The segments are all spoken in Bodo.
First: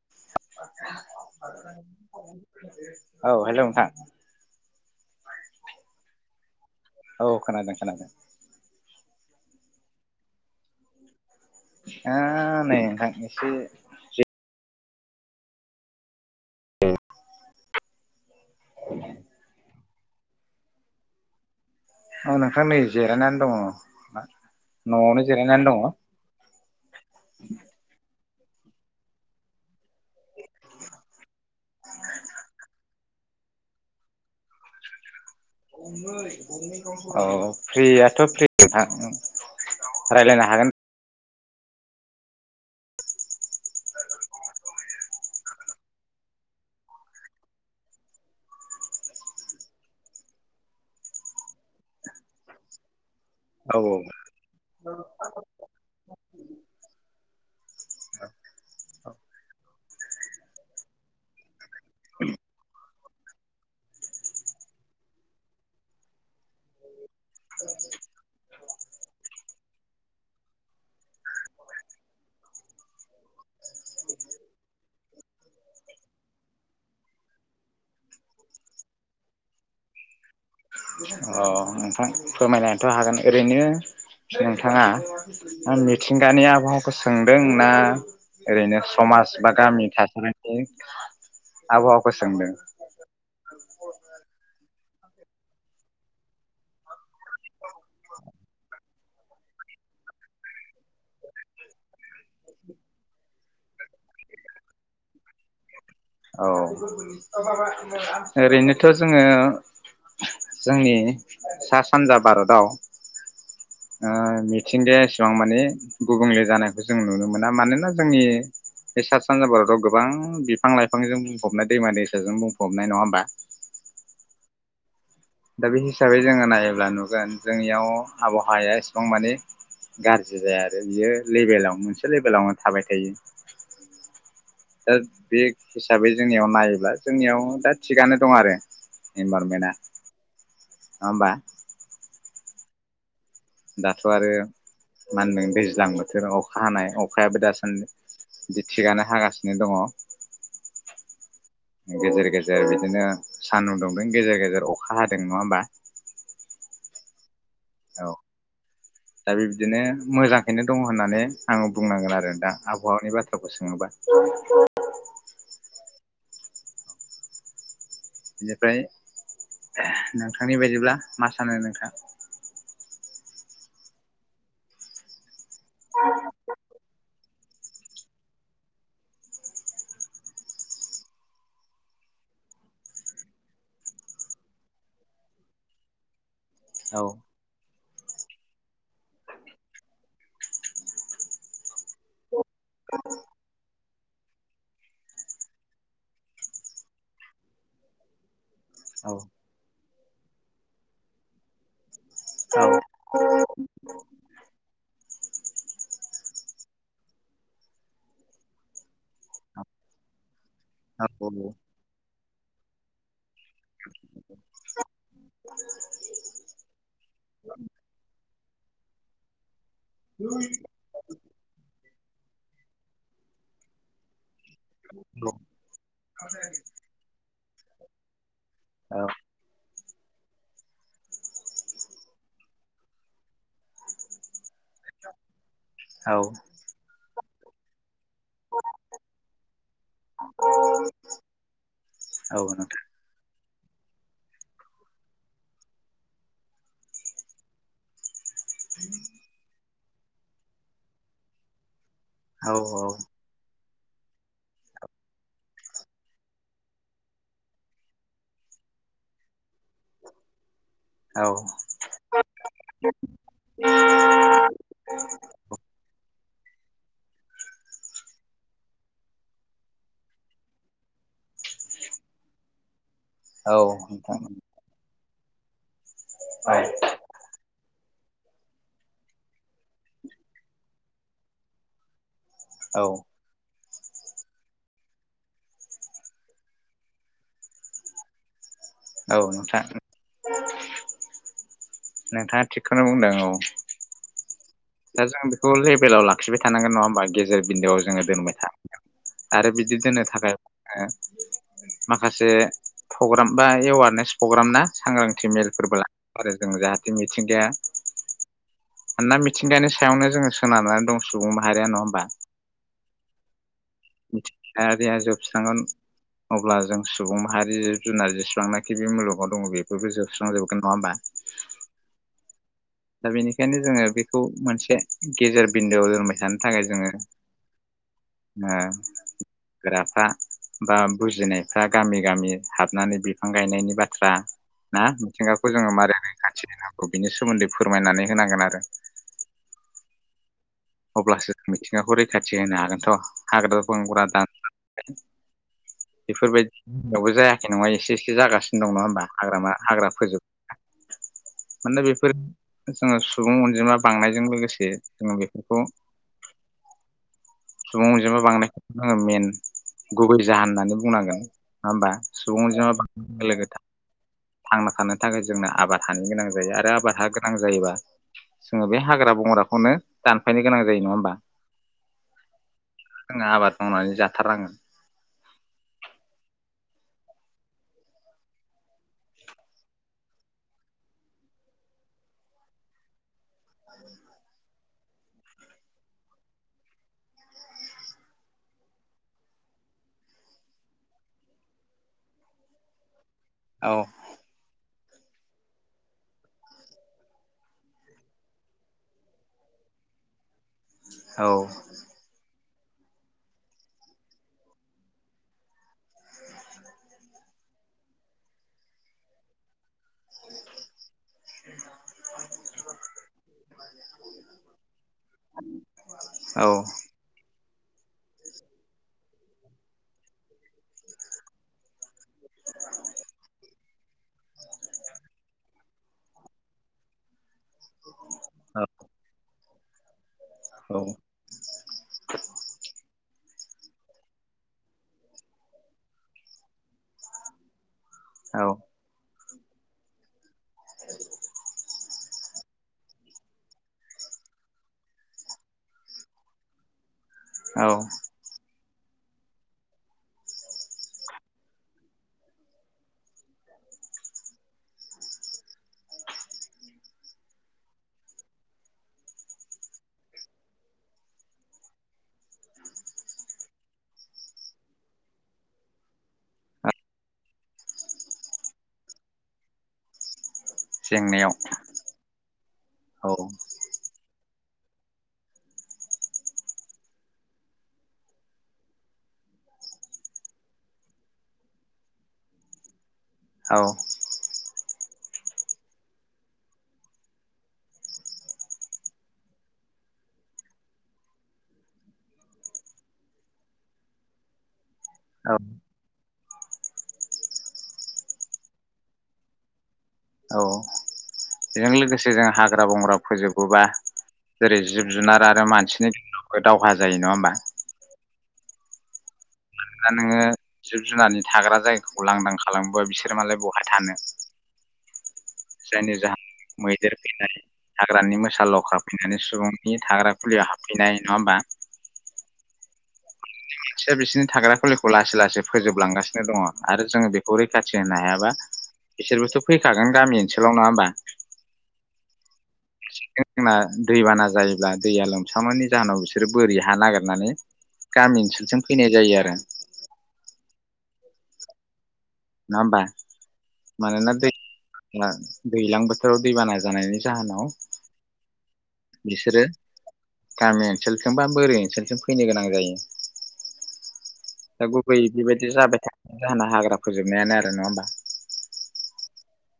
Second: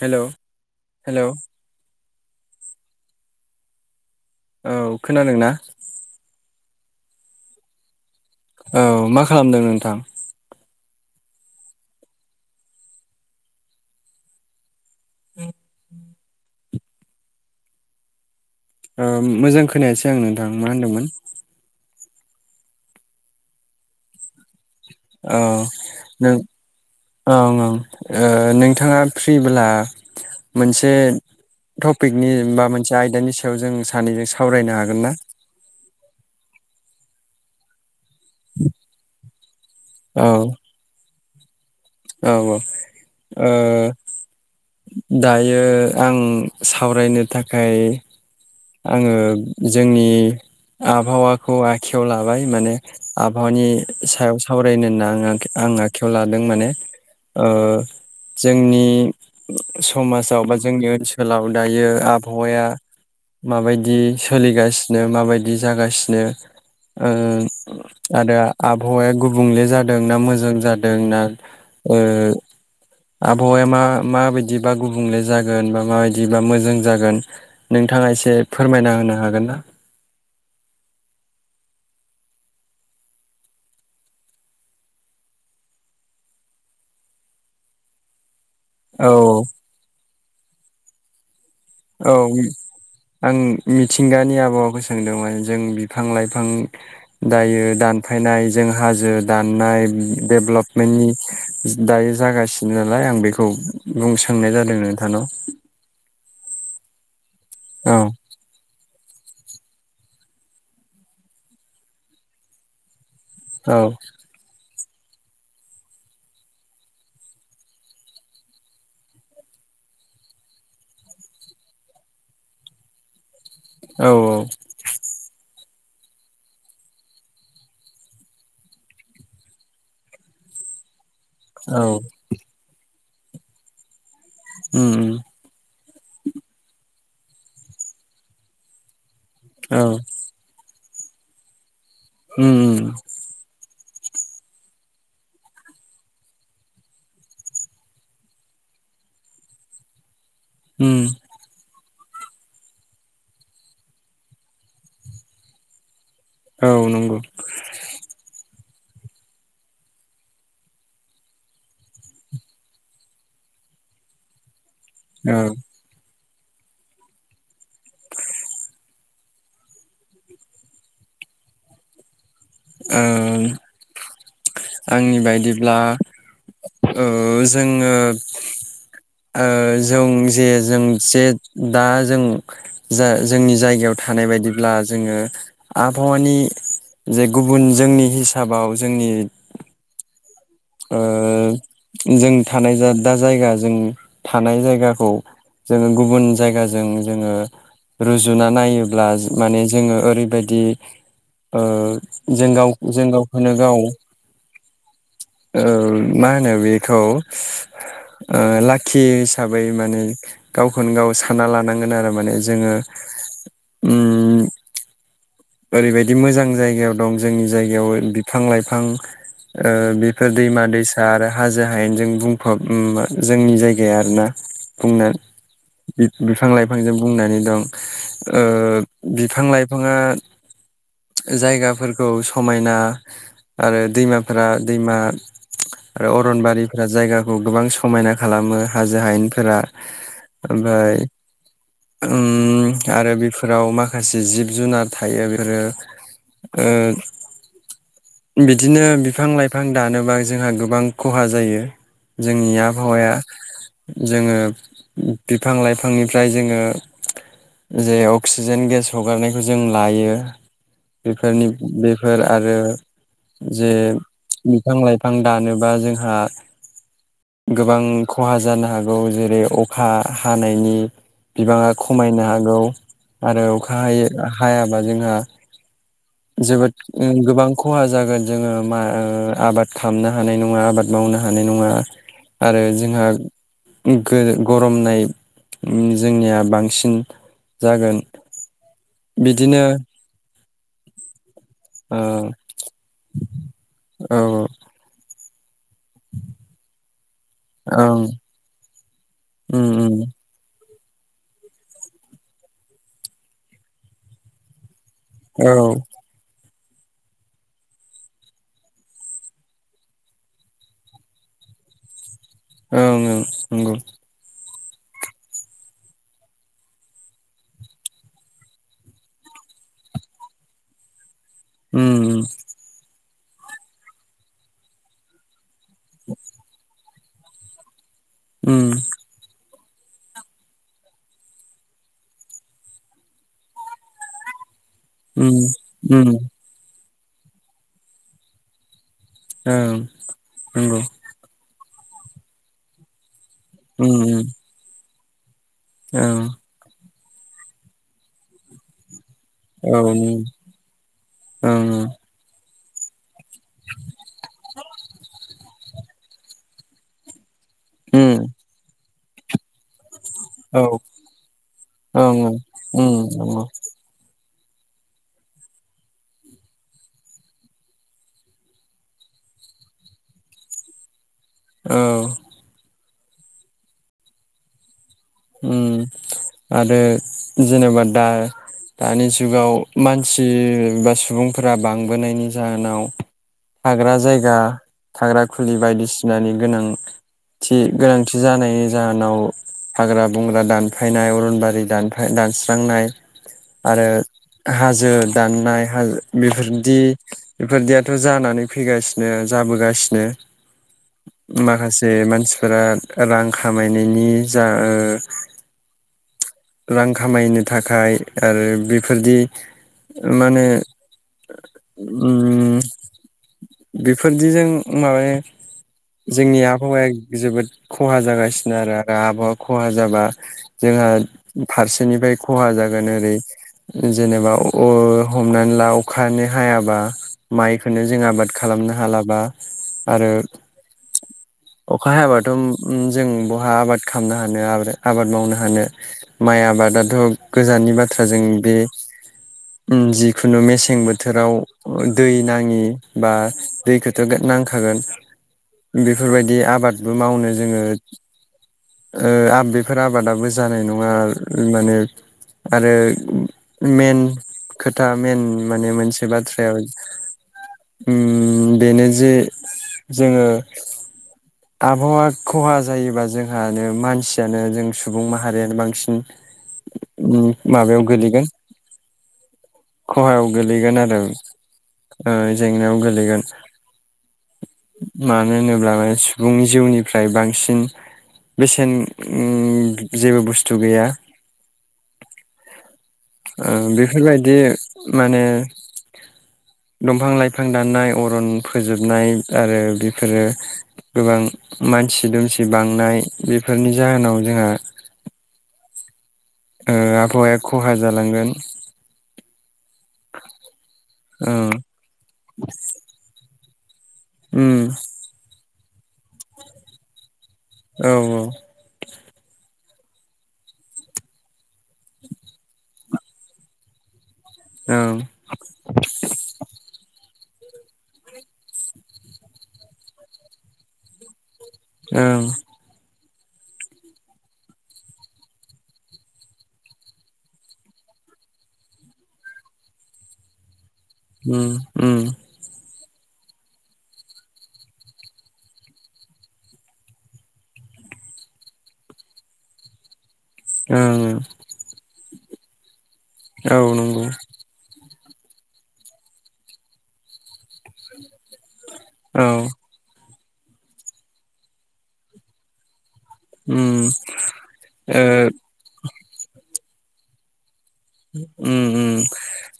हेल' हेल'। औ हेल' नोंथां। औ खोनादोंना? औ खोनादों खोनादों। औ मा खालामदों नोंथां? आ नै नोंथां एसे जि [unintelligible] ए। ओ मोजां खो खोनायासै आं नोंथां मा होनदोंमोन। औ नोंथां नै जिरायनानै दङ। न'आवनो औ जिरायनानै दङ नों ओं ओं। ओ नोंथाङा फ्रिब्ला मोनसे टपिकनि बा मोनसे आयदानि सायाव जों सानैजों सावरायनो हागोन ना? औ फ्रि। थ फ्रि नोंथा। औ रायलायनो हागोन। औ औ ओ दायो आं सावरायनो थाखाय आङो जोंनि आबहावाखौ आखायाव लाबाय माने। आबहावानि औ सायाव सावरायनो होनना आं आं आखायाव लादों माने। ओ जोंनि समाजाव बा जोंनि ओनसोलाव दायो आबहावाया माबायदि सोलिगासिनो माबायदि जागासिनो? ओ आरो आ आबहावाया गुबुंले जादों ना मोजां जादों ना? ओ आबहावाया मा माबायदिबा गुबुंले जागोन बा माबायदिबा मोजां जागोन नोंथाङा एसे फोरमायना होनो हागोनना? अ नोंथां फोरमायनायथ' हागोन ओरैनो नोंथाङा मिथिंगानि आबहावाखौ सोंदों ना? ओरैनो औ समाज बा गामि थासारि [inaudible] औ आं मिथिंगानि आबहावाखौ सोंदोंमोन जों बिफां लाइफां दायो दानफायनाय जों हाजो दाननाय डेभेलपमेन्टनि दायो जागासिनो नालाय आं बेखौ बुंनो सोंनाय जादों नोंथानाव। औ। ओरैनोथ' जोङो जोंनि सा सानजा भारताव औ ओ मिथ मिथिंगाया एसेबां माने गुबुंले जानायखौ जों नुनो मोना मानोना जोंनि बे सा सानजा भारताव गोबां बिफां लाइफांजों बुंफबनाय दैमा दैसाजों बुंफबनाय नङा होमबा? औ औ। दा बे हिसाबै जोङो नायोब्ला नुगोन जोंनियाव आबहावाया एसेबां मानि गाज्रि जाया आरो बियो औ लेभेलाव मोनसे लेभेलावनो थाबाय थायो। उम दा उम बे हिसाबै जोंनियाव नायोब्ला जोंनियाव दा थिगानो दं आरो। इनभारमेन्टा औ नङा होमबा। ओम ओम। दाथ' आरो मा होनदों दैज्लां बोथोर अखा हानाय अखायाबो दासान्दि बि थिगानो हागासिनो दङ। होम गेजेर गेजेर बिदिनो सानदुं दुंदों गेजेर गेजेर अखा हादों नङा होमबा? औ नंगौ। औ दा बिबदिनो मोजांखैनो दङ होननानै आं बुंनांगोन आरो दा आबहावानि बाथ्राखौ सोङोबा। औ। बेनिफ्राय नोंथांनि बायदिब्ला मा सानो नोंथाङा? ओं आंनि बायदिब्ला ओ जोङो ओ जों जे जों जे दा जों जा जोंनि जायगायाव थानाय बायदिब्ला जोङो आबहावानि औ जे गुबुन जोंनि हिसाबाव जोंनि ओ जों थानाय दा जायगा जों थानाय जायगाखौ। जोङो गुबुन जायगाजों जोङो रुजुना नायोब्ला औ माने जोङो ओरैबायदि ओ जों औ गाव जों गावखौनो गाव ओ मा होनो बेखौ लाखि हिसाबै माने गावखौनो गाव सानना लानांगोन आरो माने जोङो ओम ओरैबायदि मोजां जायगायाव दं। जोंनि जायगायाव बिफां लाइफां ओ बेफोर दैमा दैसा आरो हाजो हायेनजों बुंफब जोंनि जायगाया आरोना बुंना बिफां लाइफांजों बुंनानै दं। ओ बिफां लाइफाङा जायगाफोरखौ समायना, आरो दैमाफोरा दैमा आरो औ अरनबारिफोरा जायगाखौ गोबां समायना खालामो हाजो हायेनफोरा ओमफ्राय। ओम नोंथां आरो बेफोराव माखासे जिब जुनार थायो बे फोरो ओ बिदिनो बिफां लाइफां दानोबा जोंहा गोबां खहा जायो। जोंनि औ आबहावाया जोङो बिफां लाइफांनिफ्राय जोङो जे अक्सिजेन गेस हगारनायखौ जों लायो। बेफोरनि बेफोर आरो। जे बिफां लाइफां दानोबा जोंहा गोबां खहा जानो हागौ, जेरै अखा हानायनि बिबाङा खमायनो हागौ। आरो औ औ अखा ह नोंथां हाया। बा जोंहा जोबोद गोबां खहा जागोन जोङो मा ओ आबाद खालामामनो हानाय नङा। आबाद मावनो हानाय नङा आरो औ जोंहा गो गरमनाय जोंनिया बांसिन जागोन। औ नोंथां बिदिनो औ नोंथाङा थिगखौनो बुंदों औ औ दा जों बेखौ लेभेलाव लाखिबाय थानांगोन नङा होमबा? गेजेर बिन्दोआव ओं जोङो दोनबाय थोनांगोन आरो उम बिदि उम दोननो थाखाय ओ माखासे फग्राम बा एवारनेस फग्राम ना? सांग्रांथि औ मेलफोरबो ओं ला आरो जों जाहाथे मिथिंगाया मानोना मिथिंगानि सायावनो जोङो सोनारनानै दं सुबुं माहारिया नङा होमबा? ओं ओं नंगौ। मिथिंगायारिया जोबस्रांगोन अब्ला जों सुबुं माहारि जिब जुनार जेसेबांनाखि बे मुलुगाव दङ बेफोरबो जोबस्रांजोबगोन नङा होमबा? ओम उम। दा बेनिखायनो जोङो बेखौ मोनसे गेजेर बिन्दोआव दोनबाय थानो थाखाय जोङो ओ उम गोराफ्रा बा बुजिनायफ्रा गामि गामि हाबनानै बिफां गायनायनि बाथ्रा ना उम मिथिंगाखौ जोङो मारै उम रैखाथि होनां गौ बिनि सोमोन्दै फोरमायनानै होनांगोन आरो औ। अब्लासो मिथिं गाखौ रैखाथि होनो हागोनथ' हाग्रा बंग्रा उम दानस्रांनाय उम औ बेफोरबायदि यावबो जायाखै नङा एसे एसे जागासिनो दङ नङा होमबा? हाग्रामा औ हाग्रा उम ओं फोजोब माने बेफोर जोङो सु बुं अनजिमा बांनायजों लोगोसे से जोङो बेफोरखौ सुबुं उम अनजिमा बांनाय। आङो मेन गुबै जाहोन औ होननानै बुंनांगोन नङा होमबा ओं ओं सुबुं अनजिमा उम बांनाय लोगो नंगौ थांना थानो थाखाय जोंनो आबाद हानि गोनां जायो आरो आबाद हा गोनां जायोबा जोङो बे हाग्रा बंग्राखौनो दानफायनो गोनां जायो नङा होमबा? औ। जोंना आबाद मावनानै जाथारनांगोन। ओम आरो जेनेबा दा-दानि जुगाव मानसि बा सुबुंफोरा बांबोनायनि जाहोनाव थाग्रा जायगा थाग्रा खुलि बायदिसिनानि गोनांथि गोनांथि जानायनि जाहोनाव हाग्रा बंग्रा दानफायनाय अरनबारि दानफाय दानस्रांनाय। औ आरो हाजो। दाननाय हजो बेफोरदि बेफोरदियाथ जानानै फैगासिनो जाबोगासिनो। औ माखासे मानसि फोरा रां खामायनायनि। जा ओ रां खामायनो थाखाय आरो बेफोरदि माने उम बेफोरदिजों। माबायो जोंनि औ आबहावाया जोबोद। खहा जागासिनो आरो आरो आबहावा खहा जाबा जोंहा। फारसेनिफ्राय खहा जागोन ओरै जेनेबा अ हमनानै ला अखानो हायाबा माइखोनो जों आबाद खालामनो हालाबा। आरो। औ। अखा हायाबाथ' जों बहा आबाद खामनो हानो [unintelligible] आबाद मावनो हानो माइ आबादाथ गोजाननि बा थ्रा जों औ बे। उम जि खुनु मेसें बोथोराव। दै नाङि बा दैखोथो नांखागोन बे फोरबायदि आबाद बो मावनो जोङो। औ ओयो आब बेफोर आबादाबो जानाय नङा माने आरो मेन खोथा मेन माने मोनसे बाथ्रायाव उम बेनो जे जोङो। आबहावा खहा जायोबा जोंहानो मानसियानो जों सुबुं माहारियानो बांसिन ओम माबायाव गोलैगोन खहायाव। गोलैगोन आरो जेंनायाव ओयो जेंनायाव औ गोलैगोन। मानो नों ब्लामे सुबुं जिउनिफ्राय बांसिन बेसेन उम जेबो बुस्थु गैया। औ ओम बेफोरबायदि। माने दंफां लाइफां दाननाय अरन फोजोबनाय आरो बेफोरो। गोबां मानसि दुमसि बांनाय बेफोरनि जाहोनाव जोंहा औ। ओयो आबहावाया खहा जालांगोन। औ औ बेजों लोगोसे जों हाग्रा बंग्रा फोजोब बोबा नंगौ जेरै जिब जुनार आरो मानसि। जोंनि लुखो दावहा जायो नङा होमबा? औ औ। मानोना नोङो जिब जुनारनि थाग्रा जायगाखौ लांदां खालामोबा बिसोरो मालाय बहाय थानो? जायनि जाहोन मैदेर फैनाय। हाग्रानि मोसा लख्रा फैनानै सुबुंनि थाग्रा खुलियाव हाबफैनाय नङा होमबा? ओं। आंदिनै मिथिया बिसिरनि थाग्रा खुलिखौ लासै लासै फोजोबलांगासिनो दङ आरो जोङो बेखौ रैखाथि होनो हायाबा बिसोरबोथ' फैखागोन गामि ओनसोलाव नङा होमबा? उम उम। मिथिंगा जोंना दैबाना जायोब्ला दैया लोमसावनायनि जाहोनाव बिसोरो बोरि हा नागिरनानै गामि ओनसोलजों फैनाय जायो आरो। ओयो। नङा होमबा? औ नंगौ। ओयो दैज्लां बोथोराव दैबाना जानायनि जाहोनाव बिसोरो गामि ओनसोलजोंबा बोरि ओनसोलजों फैनो गोनां जायो। उम। गुबै बिदिबायदि जाबाय था जाहोना हाग्रा फोजोबनायानो ओरो नङा होमबा? उम उम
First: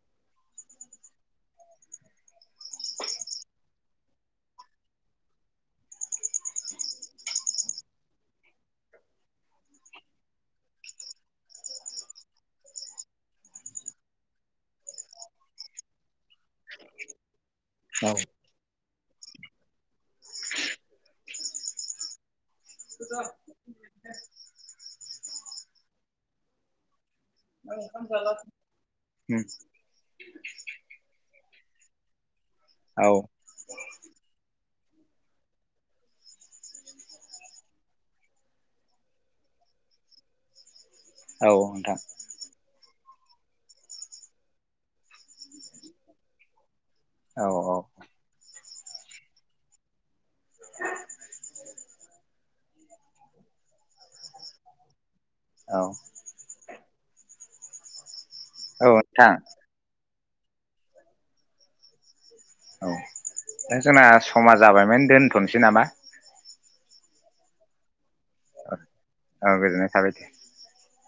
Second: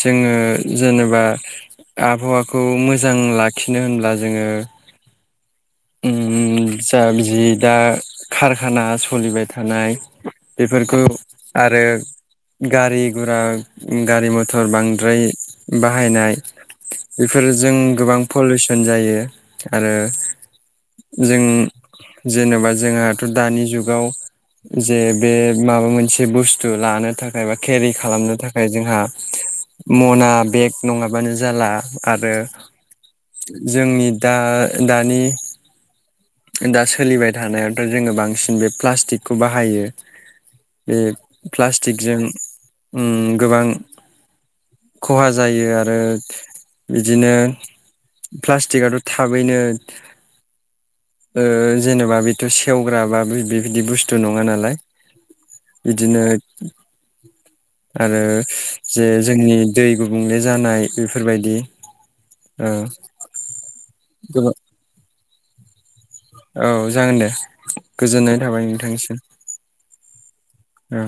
जोङो जेनेबा आबहावाखौ मोजां लाखिनो होनब्ला जोङो [unintelligible] फोरजों औ गोबां पलिसन। होनजायो आरो जों जेन'बा जोंहाथ' दानि जुगाव जे बे माबा मोनसे बुस्थु लानो थाखाय बा केरि खालामनो थाखाय जोंहा मना बेग नङाबानो जाला आरो जोंनि दा दानि दा सोलिबाय थानायावथ' जोङो बांसिन बे प्लास्टिकखौ बाहायो बे औ नोंथां प्लास्टिकजों उम गोबां खहा जायो आरो बिदिनो औ औ प्लास्टिकआथ' थाबैनो ओयो जेनेबा बेथ' सेवग्राबा बि-बेबि बिदि बुस्थु नङा नालाय औ बिदिनो आरो औ जे नोंथां जोंनि दै गुबुंले जानाय बेफोरबायदि ओयो। औ दा जोंना समा जाबायमोन दोन थनसै नामा? औ जागोन दे गोजोननाय थाबाय नोंथांनिसिम औ गोजोननाय थाबाय दे। औ